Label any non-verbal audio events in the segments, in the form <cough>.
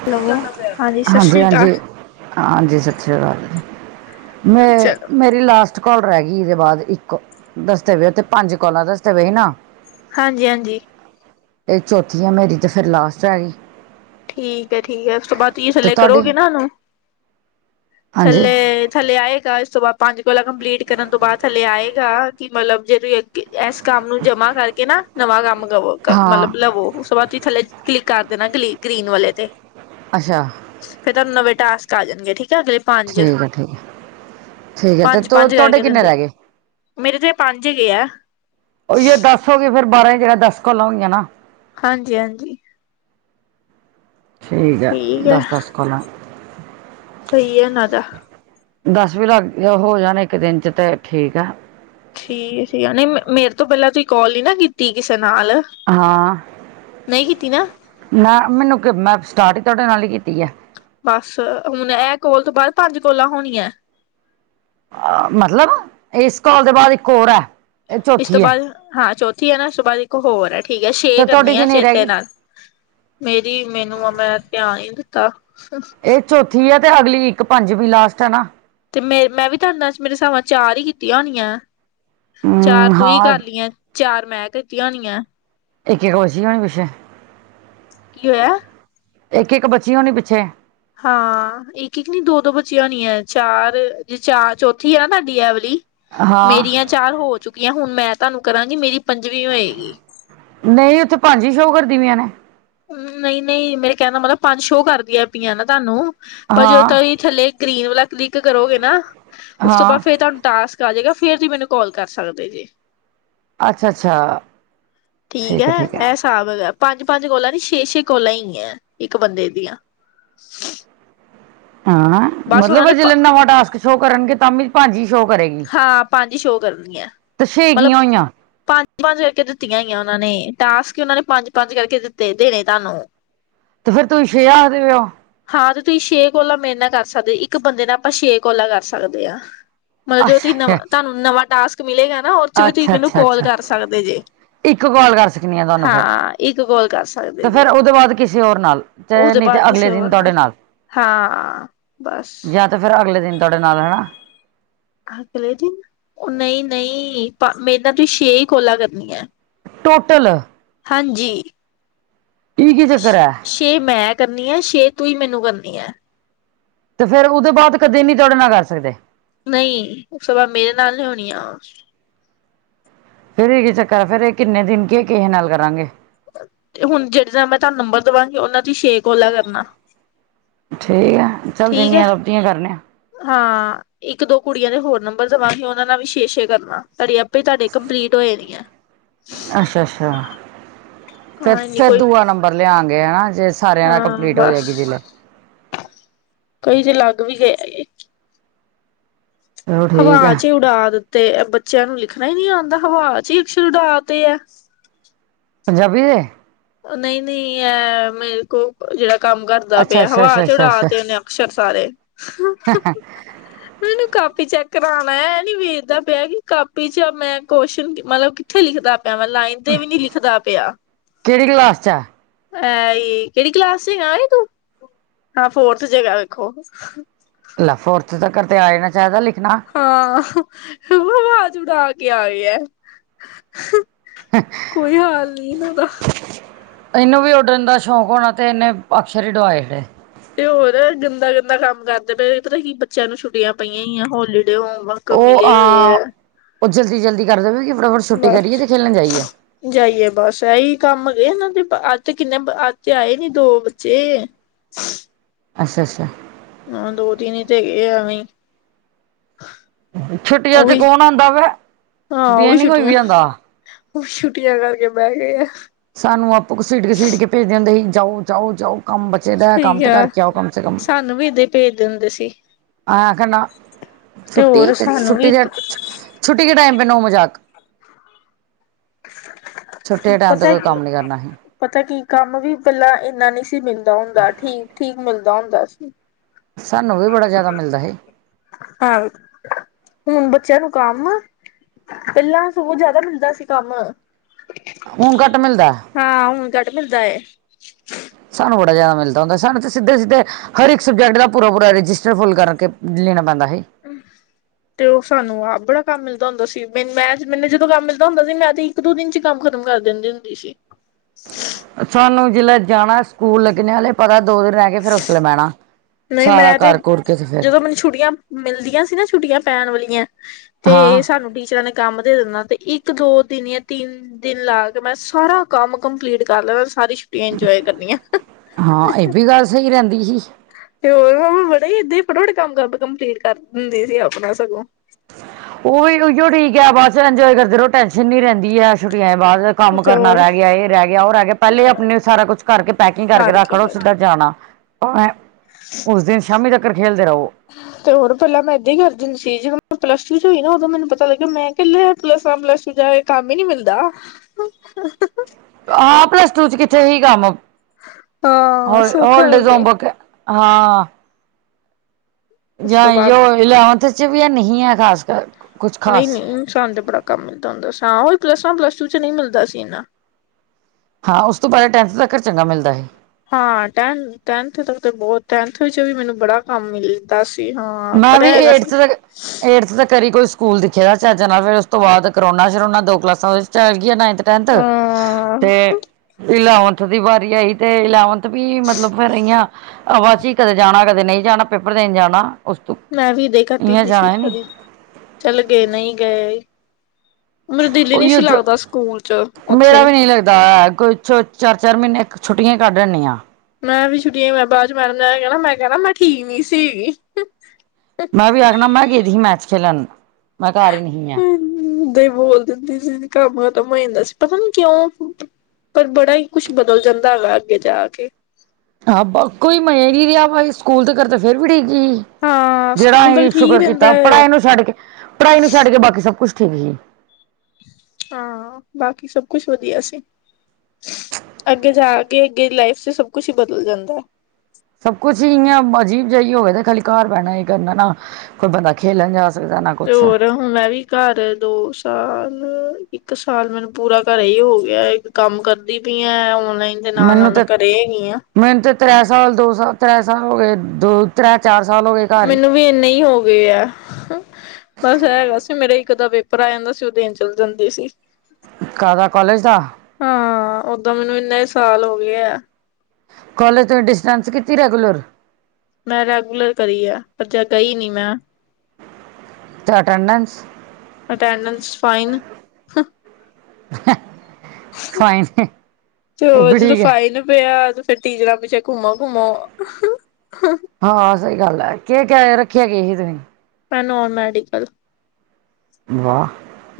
??? ਹਾਂਜੀ-ਹਾਂਜੀ-ਹਾਂਜੀ ਸਤਿ ਸ੍ਰੀ ਅਕਾਲ ਜੀ ਮੈਂ ਚਲੋ ਮੇ ਜਿਹੜੀ ਲਾਸਟ ਕੋਲ ਰਹਿ ਗਈ ਇਹਦੇ ਬਾਅਦ ਇੱਕ ਦੱਸਦੇ ਪਏ ਤੇ ਪੰਜ ਕਾਲਾਂ ਦੱਸਦੇ ਪਏ ਸੀ ਨਾ ਹਾਂਜੀ-ਹਾਂਜੀ ਇਹ ਚੌਥੀ ਹੈ। ਮੇਰੀ ਤਾਂ ਫਿਰ ਲਾਸਟ ਹੈਗੀ ਈ, ਠੀਕ ਹੈ, ਠੀਕ ਏ, ਉਸ ਤੋਂ ਬਾਅਦ ਤੀ ਤੇ ਥੱਲੇ ਤੁਹਾਡੀ ਕਰੋਗੇ ਨਾ ਉਹਨੂੰ ਹਾਂਜੀ ਥੱਲੇ-ਥੱਲੇ ਆਏਗਾ ਇਸ ਤੋਂ ਬਾਦ ਪੰਜ ਕੋਲਾ ਕੰਪਲੀਟ ਕਰਨ ਤੋਂ, ਬਾਅਦ ਹਲੇੇ ਆਏਗਾ ਕਿ ਮਤਲਬ ਜੇ ਤੁ ਇਸ ਕੰਮ ਨੂੰ ਜਮਾ ਕਰਕੇ ਨਾ ਨਵਾਂ ਕੰਮ ਲਵੋ ਹਾਂ ਮਤਲਬ ਲਵੋ ਉਸ ਤੋਂ, ਬਾਅਦ ਤੁਸੀਂ ਥੱਲੇ ਕਲਿੱਕ ਕਰ ਦੇਣਾ ਗ ਗ੍ਰੀਨ ਵਾਲੇ ਤੇ, ਅੱਛਾ ਫੇਰ ਤੁਹਾਨੂੰ ਨਵੇਂ ਟਾਸਕ ਆ ਜਾਣਗੇ ਠੀਕ ਹੈ। ਅਗਲੇ ਠੀਕ ਹੈ ਠੀਕ ਹੈ ਠੀਕ ਹੈ ਤੇ ਤੁ ਪੰਜ-ਪੰਜ-ਪੰਜ ਤੁਹਾਡੇ ਕਰਕੇ ਕਿੰਨੇ ਦਿੰਦੇ ਰਹਿ ਗਏ ਮੇਰੇ ਤੇ ਇਹ ਪੰਜ ਹੈਗੇ ਆ ਉਹੀਏ ਦਸ ਹੋ ਗਏ ਫੇਰ ਬਾਰਾਂ ਜਗਾ ਦਸ ਕੋਲਾ ਹੋਈਆਂ ਨਾ ਹਾਂਜੀ-ਹਾਂਜੀ ਠੀਕ ਹੈ ਦਸ-ਦਸ ਕੋਲਾ ਸਹੀ ਹੈ, ਨਾ ਦਾ ਦੱਸ ਵੀ, ਲੱਗ ਹੋ ਜਾਣੇ ਇੱਕ ਦਿਨ ਚ, ਤੇ ਠੀਕ ਆ। ਠੀਕ ਹੈ ਠੀਕ ਆ ਨਹੀਂ ਮੇਰੇ ਤੋਂ, ਪਹਿਲਾਂ ਤੁਸੀਂ ਕੋਲ ਹੀ ਨਾ, ਕੀਤੀ। ਕਿਸੇ ਨਾਲ ਹਾਂ ਨਹੀਂ ਕੀਤੀ ਨਾ ਮੈਂ ਮੈਨੂੰ ਮੈਂ, ਸਟਾਰਟ ਹੀ, ਤੁਹਾਡੇ ਨਾਲ ਹੀ ਕੀਤੀ ਹੈ ਬਸ ਹੁਣ ਇਹ ਕੋਲ ਤੋਂ, ਬਾਅਦ ਪੰਜ ਕੋਲਾਂ ਹੋਣੀਆਂ ਅ ਮਤਲਬ ਇਸ ਕਾਲ ਦੇ, ਬਾਅਦ ਇੱਕ ਹੋਰ ਹੈ ਇਹ ਇਸ ਤੋਂ ਚੌਥੀ ਹੈ ਬਾਅਦ ਹਾਂ ਚੌਥੀ ਹੈ ਨਾ ਉਸ ਤੋਂ ਬਾਅਦ ਇੱਕ ਹੋਰ ਹੈ। ਠੀਕ ਹੈ ਛੇ, ਤੇ ਤੁਹਾਡੀ ਕਰਨੀ ਆ ਕਿੰਨੀ ਰਹਿ ਚੇਤੇ ਗਈ ਨਾਲ ਮੇਰੀ ਮੈਨੂੰ ਆ ਮੈਂ, ਧਿਆਨ ਹੀ ਤਾਂ ਇਹ ਚੌਥੀ ਹੈ ਤੇ, ਅਗਲੀ ਇੱਕ ਪੰਜਵੀਂ ਲਾਸਟ ਹੈ ਨਾ। ਤੇ ਮੇ ਮੈਂ ਵੀ ਤੁਹਾਡੇ ਨਾਲ ਮੇਰੇ ਹਿਸਾਬ ਨਾਲ ਚਾਰ ਈ ਕੀਤੀਆਂ ਹੋਣੀਆਂ। ਹਮ ਚਾਰ ਤੂੰ ਈ ਹਾਂ ਕਰ ਲਈ ਆ ਚਾਰ ਮੈਂ ਕੀਤੀਆਂ ਹੋਣੀਆਂ। ਇੱਕ-ਇੱਕ ਹੋਰ ਸੀ ਨਾ ਪਿੱਛੇ ਕੀ ਹੋਇਆ। ਇੱਕ-ਇੱਕ ਬੱਚੀ ਹੋਣੀ ਪਿੱਛੇ ਹਾਂ ਇੱਕ-ਇੱਕ ਨੀ ਦੋ-ਦੋ ਬੱਚੀਆਂ ਹੋਣੀਆਂ ਚਾਰ ਜੇ ਚਾਰ ਚੌਥੀ ਆ ਨਾ ਤੁਹਾਡੀ ਐ ਵਲੀ ਹਾਂ ਮੇਰੀਆਂ ਚਾਰ ਹੋ ਚੁੱਕੀਆਂ ਹੁਣ ਮੈਂ ਤੁਹਾਨੂੰ ਕਰਾਂਗੀ ਮੇਰੀ ਪੰਜਵੀਂ ਹੋਏਗੀ। ਨਈ ਉੱਥੇ ਪੰਜ ਈ ਸ਼ੋਅ ਕਰਦੀਆਂ ਪਈਆ ਨੇ। ਨਈ-ਨਈ ਮੇਰੇ ਕਹਿਣ ਦਾ ਮਤਲਬ ਪੰਜ ਸੋ ਕਰਦੀਆਂ ਪੀਆਂ ਨਾ ਤੁਹਾਨੂੰ ਪਰ ਜਦੋਂ ਹਾਂ ਤੁਸੀਂ ਥੱਲੇ ਗ੍ਰੀਨ ਵਾਲਾ ਕਲਿੱਕ ਕਰੋਗੇ ਨਾ ਉਸ ਤੋਂ ਹਾਂ ਬਾਦ ਫੇਰ ਤੁਹਾਨੂੰ ਟਾਸਕ ਤੇ ਆ ਜੇਗਾ ਫਿਰ ਜੀ ਮੈਨੂੰ ਕਾਲ ਕਰ ਸਕਦੇ ਜੇ। ਅੱਛਾ ਅੱਛਾ ਠੀਕ ਐ-ਐ ਸਾਬ ਹੈਗਾ ਪੰਜ ਪੰਜ ਕੋਲਾਂ ਛੇ-ਛੇ ਕੋਲਾਂ ਈ ਹੈਗੀਆਂ ਇੱਕ ਬੰਦੇ ਦੀਆਂ ਹਾਂ ਬਸ ਉਹਨਾਂ ਮਤਲਬ ਨੇ ਜੇ ਨਵਾਂ ਟਾਸਕ ਸ਼ੋਅ ਕਰਨਗੇ ਤਾਂ ਵੀ ਪਜ ਈ ਸ਼ੋਅ ਕਰੇਗੀ ਹਾਂ ਪੰਜ ਸ਼ੋਅ ਕਰਨੀਆਂ ਤੇ ਛੇ ਕੀਆਂ ਹੋਈਆਂ। ਪੰਜ-ਪੰਜ ਕਰਕੇ ਦਿੱਤੀਆਂ ਹੋਈਆਂ ਉਨਾਂ ਨੇ ਟਾਸਕ ਉਨਾਂ ਨੇ ਪੰਜ-ਪੰਜ ਕਰਕੇ ਦਿੱਤੇ ਦੇਣੇ ਤੁਹਾਨੂੰ ਤੇ ਫੇਰ ਤੁਸੀ ਛੇ ਆਖਦੇ ਪਹੇ‌ ਹੋ। ਹਾਂ ਤੇ ਤੁਸੀਂ ਛੇ ਕੋਲਾ ਮੇਰੇ ਨਾਲ ਕਰ ਸਕਦੇ ਇੱਕ ਬੰਦੇ ਨਾਲ ਆਪਾਂ ਛੇ ਕੋਲਾ ਕਰ ਸਕਦੇ ਆਂ। ਮਤਲਬ ਜੋ ਤੁਸੀਂ ਨਵਾ ਅੱਛਾ ਤੁਹਾਨੂੰ ਨਵਾਂ ਟਾਸਕ ਮਿਲੇਗਾ ਨਾ ਓ 'ਚ ਵੀ ਤੁਸੀਂ ਅੱਛਾ ਮੈਨੂੰ ਅੱਛਾ ਕਾੱਲ ਅੱਛਾ ਕਰ ਸਕਦੇ ਜੇ। ਇੱਕ ਕਾੱਲ ਕਰ ਸਕਣੀ ਆਂ ਤੁਹਾਨੂੰ ਫਿਰ ਹਾਂ ਇੱਕ ਕਾਲ ਕਰ ਸਕਦੇ ਤੇ ਜੇ ਫਿਰ ਓ ਤੋਂ ਬਾਦ ਕਿਸੇ ਹੋਰ ਨਾਲ ਤੇ ਉਹਦੇ ਨਈ ਤੇ ਬਾਅਦ ਅਗਲੇ ਕਿਸੇ ਹੋਰ ਦਿਨ ਤੁਹਾਡੇ ਨਾਲ ਹਾਂ ਬੱਸ ਜਾਂ ਤਾਂ ਫਿਰ ਅਗਲੇ ਦਿਨ ਤੁਹਾਡੇ ਨਾਲ ਹਨਾ। ਅਕਲੇ ਦਿਨ ਓ ਨਈ-ਨਈ ਮੇਰੇ ਨਾਲ ਤੁਸੀਂ ਛੇ ਹੀ ਕੋਲਾ ਕਰਨੀਆਂ ਐ। ਟੋਟਲ ਹਾਂਜੀ ਕੀ-ਕੀ‌ ਚੱਕਰ ਐ। ਛੇ ਮੈਂ ਕਰਨੀਆਂ ਛੇ ਤੂੰ ਈ ਮੈਨੂੰ ਕਰਨੀਐ। ਤੇ ਫਿਰ ਉਦੇ ਬਾਅਦ ਕਦੇ ਨੀ ਤੁਹਾਡੇ‌ ਨਾਲ ਕਰ ਸਕਦੇ। ਨਈ ਉਸ ‌ਤੋ ਬਾਦ ਮੇਰੇ ਨਾਲ ਨੀਂ ਹੋਣੀਆਂ। ਫਿਰ ਏ ਕੀ ਚੱਕਰ ਫਿਰ ਏ ਕਿੰਨੇ ਦਿਨ ਕੇ ਕਿ ਨਾਲ ਕਰਾਂਗੇ। ਤੇ ਹੁਣ ਜੇੜੀ ਮੈਂ ਤੁਹਾਨੂੰ ਨੰਬਰ ਦੇਵਾਂਗੀ ਉਨਾਂ ਦੀ ਛੇ ਕੋਲਾ ਕਰਨਾ। ਠੀਕ ਹੈ ਚੱਲ ਠੀਕ ਹੈ। ਜਿੰਨੀਆਂ ਲੱਭਦੀਆਂ ਕਰਨੇ ਆ। ਹਾਂ ਇੱਕ ਦੋ ਕੁੜੀਆਂ ਦੇ ਹੋਰ ਨੰਬਰ ਦਵਾਂਗੀ ਉਨਾ ਨਾਲ ਵੀ ਛੇ-ਛੇ ਕਰਨਾ ਤੁਹਾਡੀ ਆਪੇ ਤੁਹਾਡੇ ਕੰਪਲੀਟ ਹੋਏ ਨੀ ਐ। <inaudible> ਅੱਛਾ-ਅੱਛਾ ਹਾਂ ਇਨੀ ਫਿਰ-ਫਿਰ ਕੋਈ ਦੂਆ ਨੰਬਰ ਲਿਆਂਗੇ ਹਨਾ ਜੇ ਸਾਰਿਆਂ ਨਾਲ ਹਾਂ ਕੰਪਲੀਟ ਹੋ ਬਸ ਜਾਏਗੀ ਜੀ ਲੇ। ਕਈ ਜੇ ਲੱਗ ਵੀ ਗਏ। ਚਲੋ ਠੀਕ ਹੈ ਹਵਾ 'ਚ ਉਡਾ ਦਿੱਤੇ ਬੱਚਿਆਂ ਨੂੰ ਲਿਖਣਾ ਈ ਨੀ ਆਂਦਾ ਹਵਾ 'ਚ ਅਕਸ਼ਰ ਉਡਾ ਤੇ ਐ। ਪੰਜਾਬੀ ਦੇ ਓ ਨਈ-ਨਈ ਐ ਮੇਰੇ ਕੋ ਓ ਜੇੜਾ ਕੰਮ ਕਰਦਾ ਅੱਛਾ ਪਿਆ ਅੱਛਾ ਹਵਾ ਅੱਛਾ ਅੱਛਾ ਉੜਾ ਅੱਛਾ ਤੇ ਉਨੇ ਅਕਸ਼ਰ ਸਾਰੇ <inaudible> ਮਿਨੂੰ ਕਾਪੀ ਚੈੱਕ ਕਰਾਨ ਆਇਆ, ਐ ਨੀ ਵੇਖਦਾ ਪਿਆ ਕਿ ਕਾਪੀ 'ਚ ਮੈਂ ਕੁਸ਼ਚਨ ਮਲਬ ਕੀ ਕਿੱਥੇ ਲਿਖਦਾ ਪਿਆ ਵਾ, ਲਾਈਨ ਤੇ ਵੀ ਨੀ ਲਿਖਦਾ ਪਿਆ। ਕੇੜੀ ਕਲਾਸ 'ਚ ਆ। ਅ ਏ ਕੇੜੀ ਕਲਾਸ 'ਚ ਹੇਗਾ ਓਏ ਤੂੰ, ਹਾਂ ਫੋਰਥ 'ਚ ਹੇਗਾ ਵੇਖੋ। ਲੈ ਫੋਰਥ ਤੱਕਰ ਤੇ ਆ ਜਾਣਾ ਚਾਈਦਾ ਲਿਖਣਾ। ਹਾਂ ਹ ਉ ਹਵਾ 'ਚ ਉੜਾ ਕੇ ਆ ਗਿਆ। ਕੋਈ ਹਾਲ ਨੀ ਏਨਾ ਦਾ। ਏਨੂੰ ਵੀ ਉੱਡਣ ਦਾ ਸ਼ੌਂਕ ਹੋਣਾ ਤੇ ਏਨੇ ਅਕਸ਼ਰ ਈ ਡੁਵਾਏ ਛੜੇ। ਤੇ ਹੋਰ ਗੰਦਾ-ਗੰਦਾ ਕੰਮ ਕਰਦੇ ਪਏ, ਪਤਾ ਕੀ ਬੱਚਿਆਂ ਨੂੰ ਛੁੱਟੀਆਂ ਪਈਆਂ ਅਈਆਂ ਹੋਲੀਡੇ ਹੋ ਵਕ ਓ ਆ ਜਲਦੀ-ਜਲਦੀ ਕਰਦੇ ਵੇਂ ਕੀ ਫਟਾਫਟ ਛੁੱਟੀ ਕਰੀਏ ਬਸ ਤੇ ਖੇਲਣ ਜਾਈਏ। ਜਾਈਏ ਬਸ। ਐਈ ਕੰਮ ਹੈਗੇ ਏਨਾ ਦੇ ਬ ਅੱਜ ਤੇ ਕਿੰਨੇ ਬੱ ਅੱਜ ਤੇ ਆਏ ਨੀ ਦੋ ਬੱਚੇ। <unintelligible> ਅੱਛਾ-ਅੱਛਾ। ਹਾਂ ਦੋ ਤਿਨ ਈ ਤੇ ਏਗੇ ਆ ਐਵੀਂ। ਛੁੱਟੀਆਂ 'ਚ ਕੌਣ ਆਂਦਾ ਵਿਆ, ਛੁੱਟੀਆਂ 'ਚ ਨੀ ਕੋਈ ਵੀ ਆਂਦਾ। ਛੁੱਟੀਆਂ ਕਰਕੇ ਬੈ ਗੇ ਆ। ਸਾਨੂੰ ਆਪੋ ਘਸੀਟ-ਘਸੀਟ ਕੇ ਭੇਜਦੇ ਹੁੰਦੇ ਹੀ ਜਾਓ-ਜਾਓ ਜਾਓ। ਕੰਮ ਬਚੇ ਦਾ, ਕੰਮ ਸਹੀ ਤੇ ਆ ਕਰਕੇ ਆਓ ਕਮ ਸੇ ਕਮ। ਸਾਨੂੰ ਵੀ ਏਦਾ ਈ ਭੇਜਦੇ ਹੁੰਦੇ ਸੀ। ਅ ਆਖਾ ਨਾ ਛੁੱਟੀ ਹੋਰ ਤੇ ਸਾਨੂੰ ਛੁੱਟੀ, ਵੀ ਦੇ ਛੁੱਟੀ ਕੇ ਟਾਈਮ ਪੈ ਨੌ ਮਜ਼ਾਕ। ਛੁੱਟੀ ਦੇ ਟੈਮ ਤੇ ਪਤਾ ਕੋਈ ਕੀ ਕੰਮ ਨੀ ਕਰਨਾ ਅਹੀਂ। ਪਤਾ ਕੀ ਕੰਮ ਵੀ ਪੈਲਾਂ ਏਨਾ ਨੀ ਸੀ ਮਿਲਦਾ ਹੁੰਦਾ, ਠੀਕ-ਠੀਕ ਮਿਲਦਾ ਹੁੰਦਾ ਸੀ। ਸਾਨੂੰ ਵੀ ਬੜਾ ਜਾਦਾ ਮਿਲਦਾ ਹੀ। ਹਾਂ ਹੁਣ ਬੱਚਿਆਂ ਨੂੰ ਕੰਮ ਪੈਲਾਂ ਸਗੋਂ ਜਾਦਾ ਮਿਲਦਾ ਸੀ ਕੰਮ। ਹੁਣ ਘੱਟ ਮਿਲਦਾ। ਹਾਂ ਹੁਣ ਘੱਟ ਮਿਲਦਾ <inaudible> ਸਾਨੂੰ ਬੜਾ ਜਾਦਾ ਮਿਲਦਾ ਹੁੰਦਾ ਸੀ, ਸਾਨੂੰ ਤੇ ਸਿੱਧੇ-ਸਿੱਧੇ ਹਰ ਇੱਕ ਸਬਜੈਕਟ ਦਾ ਪੂਰਾ-ਪੂਰਾ ਰਜਿਸਟਰ ਫੁੱਲ ਕਰਕੇ ਲੈਣਾ ਪੈਂਦਾ ਹੀ। ਤੇ ਓ ਸਾਨੂੰ ਆਪ ਬੜਾ ਕੰਮ ਮਿਲਦਾ ਹੁੰਦਾ ਸੀ‌। ਮਿਨ ਮੈਂ ਮੈਨੂੰ ਜਦੋਂ ਕੰਮ ਮਿਲਦਾ ਹੁੰਦਾ ਸੀ, ਮੈਂ ਤੇ ਇਕ, ਦੋ ਦਿਨ 'ਚ ਈ ਕੰਮ ਖ਼ਤਮ ਕਰ ਦਿੰਦੀ ਹੁੰਦੀ ਸੀ। ਸਾਨੂੰ ਜਿਲੇ ਜਾਣਾ ਸਕੂਲ ਲੱਗਣੇ, ਅਲੇ ਪਤਾ ਦੋ ਦਿਨ ਰੈ ਗੇ ਫੇਰ ਓਸ ਲੇ ਬੈਣਾ ਨਈ ਮੈਂ ਤੇ ਜਦੋਂ ਮੈਨੂੰ ਛੁੱਟੀਆਂ ਮਿਲਦੀਆਂ ਸੀ ਨਾ, ਛੁੱਟੀਆਂ ਪੈਣ ਵਲੀਆਂ ਹਾਂ ਤੇ ਸਾਨੂੰ ਟੀਚਰਾਂ ਨੇ ਕੰਮ ਦੇ ਦਣਾ ਤੇ ਇੱਕ- ਦੋ ਦਿਨ ਜਾਂ ਤਿੰਨ ਦਿਨ ਲਾ ਕੇ ਮੈਂ ਸਾਰਾ ਕੰਮ ਕੰਪਲੀਟ ਕਰ ਲੈਣਾ ਸਾਰੀ ਛ ਹਾਂ ਐ ਵੀ ਗੱਲ ਸ‌ਈ ਰੈਂਦੀ ਹੀ। ਤੇ ਹੋਰ ਬੜੇ ਏਦਾਂ ਈ ਫਟਾ ਫਟ ਕੰਮ ਕੰਪਲੀਟ ਕਰ ਦਿੰਦੀ ਹੁੰਦੀ ਸੀ ਆਪਣਾ ਸਗੋਂ। ਓ ਵੀ ਓਈਓ ਠੀਕ ਆ ਬਾਦ 'ਚ ਇੰਜੋਏ ਕਰਦੇ ਰੋ, ਟੈਂਨਸ਼ਨ ਨੀ ਰੈਂਦੀ ਐ ਛੁੱਟੀਆਂ ਦੇ ਬਾਦ। ਕੰਮ ਤੇ ਕਰਨਾ ਹੋਰ ਰੈ ਗਿਆ ਏ, ਏ ਰੈ ਗਿਆ, ਓ ਰੈ ਗਿਆ, ਪੈਲੇ ਆਪਣੀ ਸਾਰਾ ਕੁਛ ਕਰਕੇ ਪੈਕਿੰਗ ਕਰਕੇ ਰੱਖ ਲੋ ਸਿੱਧਾ ਜਾਣਾ। ਭਾਵੇਂ ਉਸ ਦਿਨ ਸ਼ਾਮੀ ਤੱਕਰ ਖੇਲਦੇ ਰਵੋ। ਤੇ ਹੋਰ ਪੈਲਾਂ ਮੈਂ ਏਦਾਂ ਈ ਕਰਦੀ ਹੁੰਦੀ ਸੀ, ਜਦੋਂ ਮੈਂ ਪਲੱਸ ਟੂ ਚ ਹੋਈ ਨਾ ਉਦੋਂ ਮੈਨੂੰ ਪਤਾ ਲੱਗਿਆ ਮੈਂ ਪੈਲੀ ਵਾਰ ਪਲੱਸ ਵਨ- ਪਲੱਸ ਟੂ 'ਚ ਜਾ ਕੇ ਕੰਮ ਈ ਨੀ ਮਿਲਦਾ। ਆ ਪਲੱਸ ਟੂ 'ਚ ਕਿੱਥੇ ਹੀ ਕੰਮ। ਹੋ ਹਾਂ ਸੌਖਾ ਹੋ ਹੋਲਡੇੋਂਬ ਗਿਆ ਹੋਮਵਰਕ ਹਾਂ। ਉਸ ਜਾਂ ਤੋਂ ਬਾਅਦ ਉਹ ਇਲੈਵਨਥ ਚ ਵੀਨੀ ਏਨੀ ਸੀ ਖਾਸ ਕਰ। ਕੁਛ ਖ਼ਾਸ ਨਹੀਂ-ਨਹੀਂ ਇਨ ਸਾਨੂੰ ਤੇ ਬੜਾ ਕੰਮ ਮਿਲਦਾ ਹੁੰਦਾ ਸੀ ਉਹ ਪਲੱਸ ਪਲੱਸ ਟੂ ਚ ਨਹੀਂ ਮਿਲਦਾ ਸੀ ਇਨਾ ਹਾਂ ਉਸ ਤੋਂ ਪੈਲੇ ਟੈਨਥ ਤਕ ਚੰਗਾ ਮਿਲਦਾ ਸੀ। ਹਾਂ ਟੈਨ, ਟੈਨਥ ਤਕ ਤੇ ਬੋਹਤ, ਟੈਨਥ ਵਿੱਚ ਵੀ ਮੈਨੂੰ ਬੜਾ ਕੰਮ ਮਿਲ ਤਾਸੀ ਹਾਂ। ਮੈਂ ਪਤਾ ਵੀ ਹੈਗਾ ਸੀ। ਏਠਥ ਤਕ, ਏਠਥ ਤਕ ਕਰੀ ਕੋਈ ਸ ਸਕੂਲ ਦਿਖੇਆ ਚੱਜ ਨਾਲ ਫੇਰ ਉਸ ਤੋ ਬਾਦ ਕਰੋਨਾ-ਸ਼ਰੋਨਾ ਦੋ ਕਲਾਸਾਂ ਵਿੱਚ ਚਲ ਗੀਆਂ ਨਾਈਨਥ ਟੈਂਥ ਹਾਂ ਤੇ ਇਲੇਵਨ ਅਥ ਦੀ ਵਾਰੀ ਆਈ ਤੇ ਇਲੈਵਨਥ ਵੀ ਮਤਲਬ ਫੇਰ ਰਈਆਂ। ਅਵਾਚੀ ਕਦੇ ਜਾਣਾ ਕਦੇ ਨਹੀਂ ਜਾਣਾ ਪੇਪਰ ਦੇਣ ਜਾਣਾ। ਉਸ ਤੋਂ ਮੈਂ ਵੀ ਦੇਖ ਇਆਂ ਹਟੀ-ਹੂਟੀ ਸੀ ਜਾਣਾ ਹੀ ਨੀ ਕਦੀ ਚੱਲ ਗਏ ਨਹੀਂ ਗਏ ਮੇਰਾ ਦਿਲ ਈ ਨੀ ਸੀ ਉਹੀਓ ਲਗਦਾ ਸਕੂਲ ਚ ਮੇਰਾ ਓਥੇ। ਵੀ ਨਹੀਂ ਲਗਦਾ ਹੈ ਕੋਈ ਛੋ ਚਾਰ-ਚਾਰ ਮਹੀਨੇ ਇੱਕ ਛੁੱਟੀਆਂ ਕੱਟ ਰੈਨੀ ਆਂ ਮੈਂ ਵੀ ਛੁੱਟੀਆਂ ਮੈਂ ਬਾਦ ਚੋ ਮੈਡਮ ਨੂੰ ਐ ਕੈਣਾ ਮੈਂ ਕੈਣਾ ਮੈਂ ਠੀਕ ਨੀ ਸੀਗੀ। ਮੈਂ ਵੀ ਆਖਨਾ ਮੈਂ ਗੇ ਦੀ ਮੈਚ ਖੇਲਨ, ਮੈਂ ਘਾਰ ਈ ਨੀ ਸੀ ਐ। <inaudible> ਐਦਾਂ ਬੋਲ ਦਿੰਦੀ ਸੀ, ਜੀ ਕੰਮ ਖਤਮ ਹੋ ਜਾਂਦਾ ਸੀ ਪਤਾ ਨੀ ਕਿਉਂ। ਪਰ ਬੜਾ ਈ ਕੁੱਛ ਬਦਲ ਜਾਂਦਾ ਵੈ ਅੱਗੇ ਜਾ ਕੇ। ਹਾਂ ਬ ਕੋਈ ਮਜਾ ਈ ਨੀ ਰੇਆ ਭਾਈ ਸਕੂਲ ਤਕਰ ਤੇ ਫੇਰ ਵੀ ਠੀਕ ਹੀ। ਹਾਂ ਜੇੜਾ ਸਕੂਲ ਅਹੀ ਤੱਕ ਠੀਕ ਸ਼ੁਕਰ ਰਹਿੰਦਾ ਕੀਤਾ ਹੈ ਪੜਾਈ ਨੂੰ ਛੱਡ ਕੇ, ਪੜਾਈ ਨੂੰ ਛੱਡ ਕੇ ਬਾਕੀ ਸਬ ਕੁੱਛ ਠੀਕ ਹੀ। ਹਾਂ, ਬਾਕੀ ਸਬ ਕੁੱਛ ਵਧੀਆ ਸੀ। ਅੱਗੇ ਜਾ ਕੇ ਅੱਗੇ ਲਾਈਫ ਚ ਸਬ ਕੁੱਛ ਈ ਬਦਲ ਜਾਂਦੈ। ਸਬ ਕੁਛ ਹੀ ਇਨਾਂ ਅਜੀਬ ਜਾ ਈ ਹੋਏ ਦਾ ਖਾਲੀ ਘਰ ਬੈਣਾ ਏ ਕਰਨੈ ਨਾ ਕੋਈ ਬੰਦਾ ਖੇਲਨ ਜਾ ਸ ਤੇ ਹੋਰ। ਹੂੰ, ਮੈਂ ਵੀ ਘਾਰ ਦੋ ਸਾਲ, ਇੱਕ ਸਾਲ ਮੈਨੂੰ ਪੂਰਾ ਘਰੇ ਈ ਹੋ ਗੇਐ ਏਕ। ਕਾੰਮ ਕਰਦੀ ਪਈ ਆਂ, ਐ ਔਨਲਾਈਨ ਦੇ ਨਾਲ-ਨਾਲ, ਮੈਨੂੰ ਮੈਂ ਤੇ ਘਰੇ ਹੈਗੀ ਆਂ। ਮੈਨੂੰ ਤਾਂ ਤ੍ਰੈ ਸਾਲ, ਦੋ ਸਾਲ, ਤ੍ਰੈ ਸਾਲ ਹੋ ਗਏ ਦੋ ਤ੍ਰੈ, ਚਾਰ ਸਾਲ ਹੋ ਗਏ। ਘਰ ਹੀ ਮੈਨੂੰ ਵੀ ਇੰਨੇ ਈ ਹੋ ਗਏ ਐ। ਬਸ ਐ ਹੈਗਾ ਸੀ ਮੇਰਾ ਇੱਕ ਅਦਾ ਪੇਪਰ ਆ ਜਾਂਦਾ ਸੀ ਓ ਦੇਨ ਚੱਲ ਜਾਂਦੀ ਸੀ। ਕਾਦਾ, ਕੋਲੇਜ ਦਾ? ਹਾਂ ਓਦਾਂ ਮੈਨੂੰ ਇੰਨੇ ਸਾਲ ਹੋ ਗਏ ਐ। ਕੋਲੇਜ ਤੋ ਡਿਸਟੈਂਸ ਕੀਤੀ ਰੈਗੂਲਰ? ਮੈਂ ਰੈਗੂਲਰ ਕਰੀ ਐ ਪਰ ਚਾਏ ਗਈ ਨੀ ਮੈਂ। ਅੱਛਾ ਅਟੈਂਡੈਂਸ? Attendance, fine. <inaudible> ਫਾਈਨ ਇਹ ਫੇਰ ਵੀ ਰੋਜ ਦਾ ਠੀਕ ਹੈ। ਫਾਈਨ ਪੇਆ। ਫੇਰ ਟੀਚਰਾਂ ਪਿੱਛੇ ਘੁੰਮੋ-ਘੁੰਮੋ <inaudible> ਹਾਂ, ਸਈ ਗੱਲ ਐ, ਕੇ ਕਰੇਆ ਰੱਖੇਆ ਕੀ ਸੀ ਤੁਸੀ? ਮੈਂ non medical. Wow.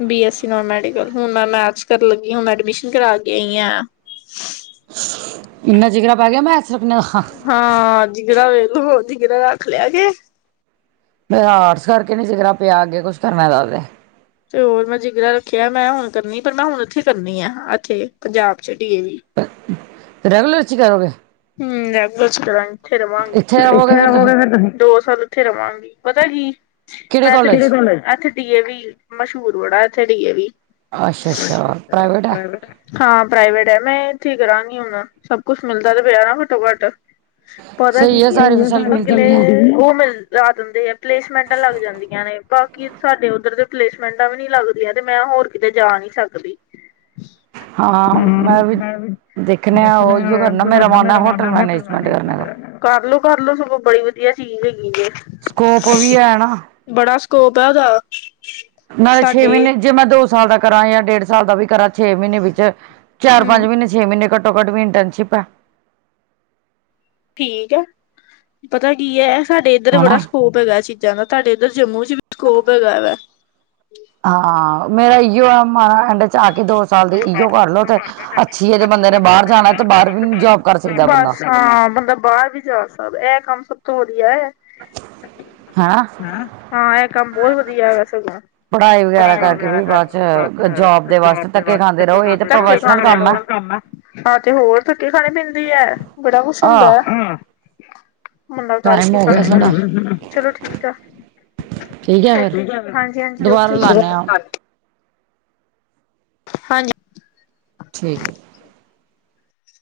B S C non medical, ਹੁਨ ਮੈਂ ਮੈਥਸ ਕਰਨ ਲਗੀ ਆਂ, ਹੁਨ ਮੈਂ ਐਡਮਿਸ਼ਨ ਕਰਾ ਕੇ ਆਂਈ ਆਂ। ਇੰਨਾ ਜਿਗਰਾ ਪੈ ਗੇਆ ਮੈਥਸ ਰਖਨਾ। ਹਾਂ, ਜਿਗਰਾ ਵੇਖਲੋ ਜਿਗਰਾ ਰੱਖ ਲੇਆ ਜੇ। ਮੇਰਾ ਆਰਟਸ ਕਾਰਕੇ ਨੀ ਜਿਗਰਾ ਪੇਆ ਅੱਗੇ ਕੁੱਛ ਕਰਨੇ ਦਾ ਤੇ। ਤੇ ਹੋਰ ਮੈਂ ਜਿਗਰਾ ਰੱਖੇਆ ਮੈਂ ਹੁਨ ਕਰਨੀ, ਪਰ ਮੈਂ ਹੁਨ ਐਥੇ ਈ ਕਰਨੀ ਐ, ਐਥੇ ਪੰਜਾਬ ਚ ਡੀ ਏ ਵੀ। ਰੈਗੂਲਰ ਚ ਈ ਕਰੋਗੇ? ਹੂੰ ਰੈਗੂਲਰ ਚ ਕਰਾਂਗੀ। ਉਥੇ ਰਵਾਂਗੀ, ਇੱਥੇ ਆਵੋਗੇ ਇਥੇ ਫਿਰ ਤੁਸੀਂ ਰਵੋਗੇ ਫੇਰ ਤੁਹੀਂ, ਦੋ ਸਾਲ ਉਥੇ ਰਵਾਂਗੀ, ਪਤੈ ਕੀ ਕਿਹੜੇ ਮੈਂ ਤੇ ਕਿਦੇ ਕਾਲਜ ਕੋਲੇ, ਐਥੇ ਡੀ ਏ ਵੀ, ਮਸ਼ੂਰ ਬੜਾ ਐਥੇ ਡੀ ਏ ਵੀ। ਆਸ਼ਾ-ਆਸ਼ਾ ਅੱਛਾ ਪ੍ਰਾਵੇਟ ਐ? ਪ੍ਰਾਈਵੇਟ ਹਾਂ ਪ੍ਰਾਈਵੇਟ ਐ। ਮੈਂ ਏਥੇ ਈ ਕਰਾਂਗੀ ਹੁਣ, ਸਭ ਕੁਛ ਮਿਲਦਾ ਤੇ ਪੇਆ ਨਾ ਘੱਟੋ-ਘੱਟ। ਪਤਾ ਕੀ ਸਹੀ ਹੈ ਏ, ਸਾਰੀ ਫੈਸਿਲਿਟੀ <unintelligible> ਮਿਲਦੀ ਅਗਲੇ ਵੀ ਹੈ ਉਹ ਮਿਲ ਲਾ ਦੰਦੇ ਐ। ਪਲੇਸਮੈਂਟਾਂ ਲਾਗ ਜਾਂਦੀਆਂ ਨੇ, ਪ ਕਿ ਸਾਡੇ ਓਧਰ ਤੇ ਪਲੇਸਮੈਂਟਾਂ ਵੀ ਨੀ ਲੱਗਦੀਆਂ ਤੇ ਮੈਂ ਹੋਰ ਕਿਤੇ ਜਾ ਨਈ ਸਕਦੀ। ਹਮ, ਮੈਂ ਵੀ ਦੇਖਣਾ ਆ ਕਰਨਾ ਮੇਰਾ ਮਨ ਐ ਹੋਟਲ ਮੈਨੇਜਮੈਂਟ ਦਾ ਹੇਗਾ ਏ, ਕਰਲੋ-ਕਰਲੋ ਸਗੋਂ ਬੜੀ ਵਧੀਆ ਚੀਜ਼ ਹੈਗੀ ਸਕੋਪ ਵੀ ਜੇ। ਹੈ ਨਾ ਬੜਾ ਸਕੋਪ ਹੈ ਓਹਦਾ। ਨਾਲੇ ਛੇ ਮੀਨੇ, ਜੇ ਮੈਂ ਦੋ ਸਾਲ ਦਾ ਕਰਾਂ ਯਾ ਡੇਢ ਸਾਲ ਦਾ ਵੀ ਕਰਾਂ ਛੇ ਮੀਨੇ ਵਿੱਚ, ਚਾਰ ਪੰਜ ਹਮ ਮੀਨੇ ਛੇ ਮੀਨੇ ਘੱਟੋ ਘੱਟ ਵੀ ਇੰਟਰਨਸ਼ਿਪ ਐ। ਠੀਕ ਐ, ਪਤਾ ਕੀ ਏ ਸਾਡੇ ਏਧਰ ਬੜਾ ਹਨਾ ਸਕੋ ਪ ਹੈਗਾ ਚੀਜ਼ਾਂ ਦਾ, ਤਾਡੇ ਏਧਰ ਜੰਮੂ ਚ ਵੀ ਸਕੋਪ ਹੈਗਾ ਵੈ। ਹਾਂ, ਮੇਰਾ ਇਓ ਆ ਮਨ ਐਂਡ ਚ ਆ ਕੇ ਦੋ ਸਾਲ ਦੀ ਇਓ ਕਰਲੋ ਤੇ ਅੱਛੀ ਹੈ, ਜੇ ਬੰਦੇ ਨੇ ਬਾਰ ਜਾਣਾ ਤੇ ਬਾਰ ਵੀ ਜੋਬ ਕਰ ਸਕਦਾ ਏ ਬੰਦਾ। ਬਸ ਹਾਂ ਬੰਦਾ ਬਾਰ ਵੀ ਜਾ ਸਕਦਾ। ਏਹ ਕੰਮ ਸਭ ਤੋਂ ਵਧੀਆ ਐ। ਹੈਨਾ ਹਅ, ਹਾਂ ਏਹ ਕੰਮ ਬੋਹਤ ਵਧੀਆ ਐ ਵੈਸੇ ਤਾਂ। ਪੜ੍ਹਾਈ ਵਗੈਰਾ ਕਰਕੇ ਵੀ ਬਾਅਦ ਚ ਕ ਜੋਬ ਫੇਰ ਜੋਬ ਦੇ ਵਾਸਤੇ ਧੱਕੇ ਖਾਂਦੇ, ਤੱਕੇ ਖਾਨੇ <unintelligible> ਕੰਮ ਐ। ਹਾਂ ਤੇ ਹੋਰ ਧੱਕੇ ਖਾਣੇ ਪੈਂਦੇ ਐ, ਬੜਾ ਕੁਛ ਹੁੰਦਾ ਆਹ ਐ। ਬੰਦਾ ਕਰ ਟਾਈਮ ਕੀ ਹੋ ਗਿਆ ਸਕਦਾ, ਸਾਡਾ ਹਮ-ਹਮ-ਹਮ-ਹਮ ਚਲੋ ਠੀਕ ਐ। ਠੀਕ ਹੈ ਫਿਰ ਓਕੇ, ਹਾਂਜੀ-ਹਾਂਜੀ ਦੁਬਾਰਾ ਓਕੇ ਜੀ। ਲਾਨੇ ਆ ਹਾਂਜੀ। ਠੀਕ ਏ।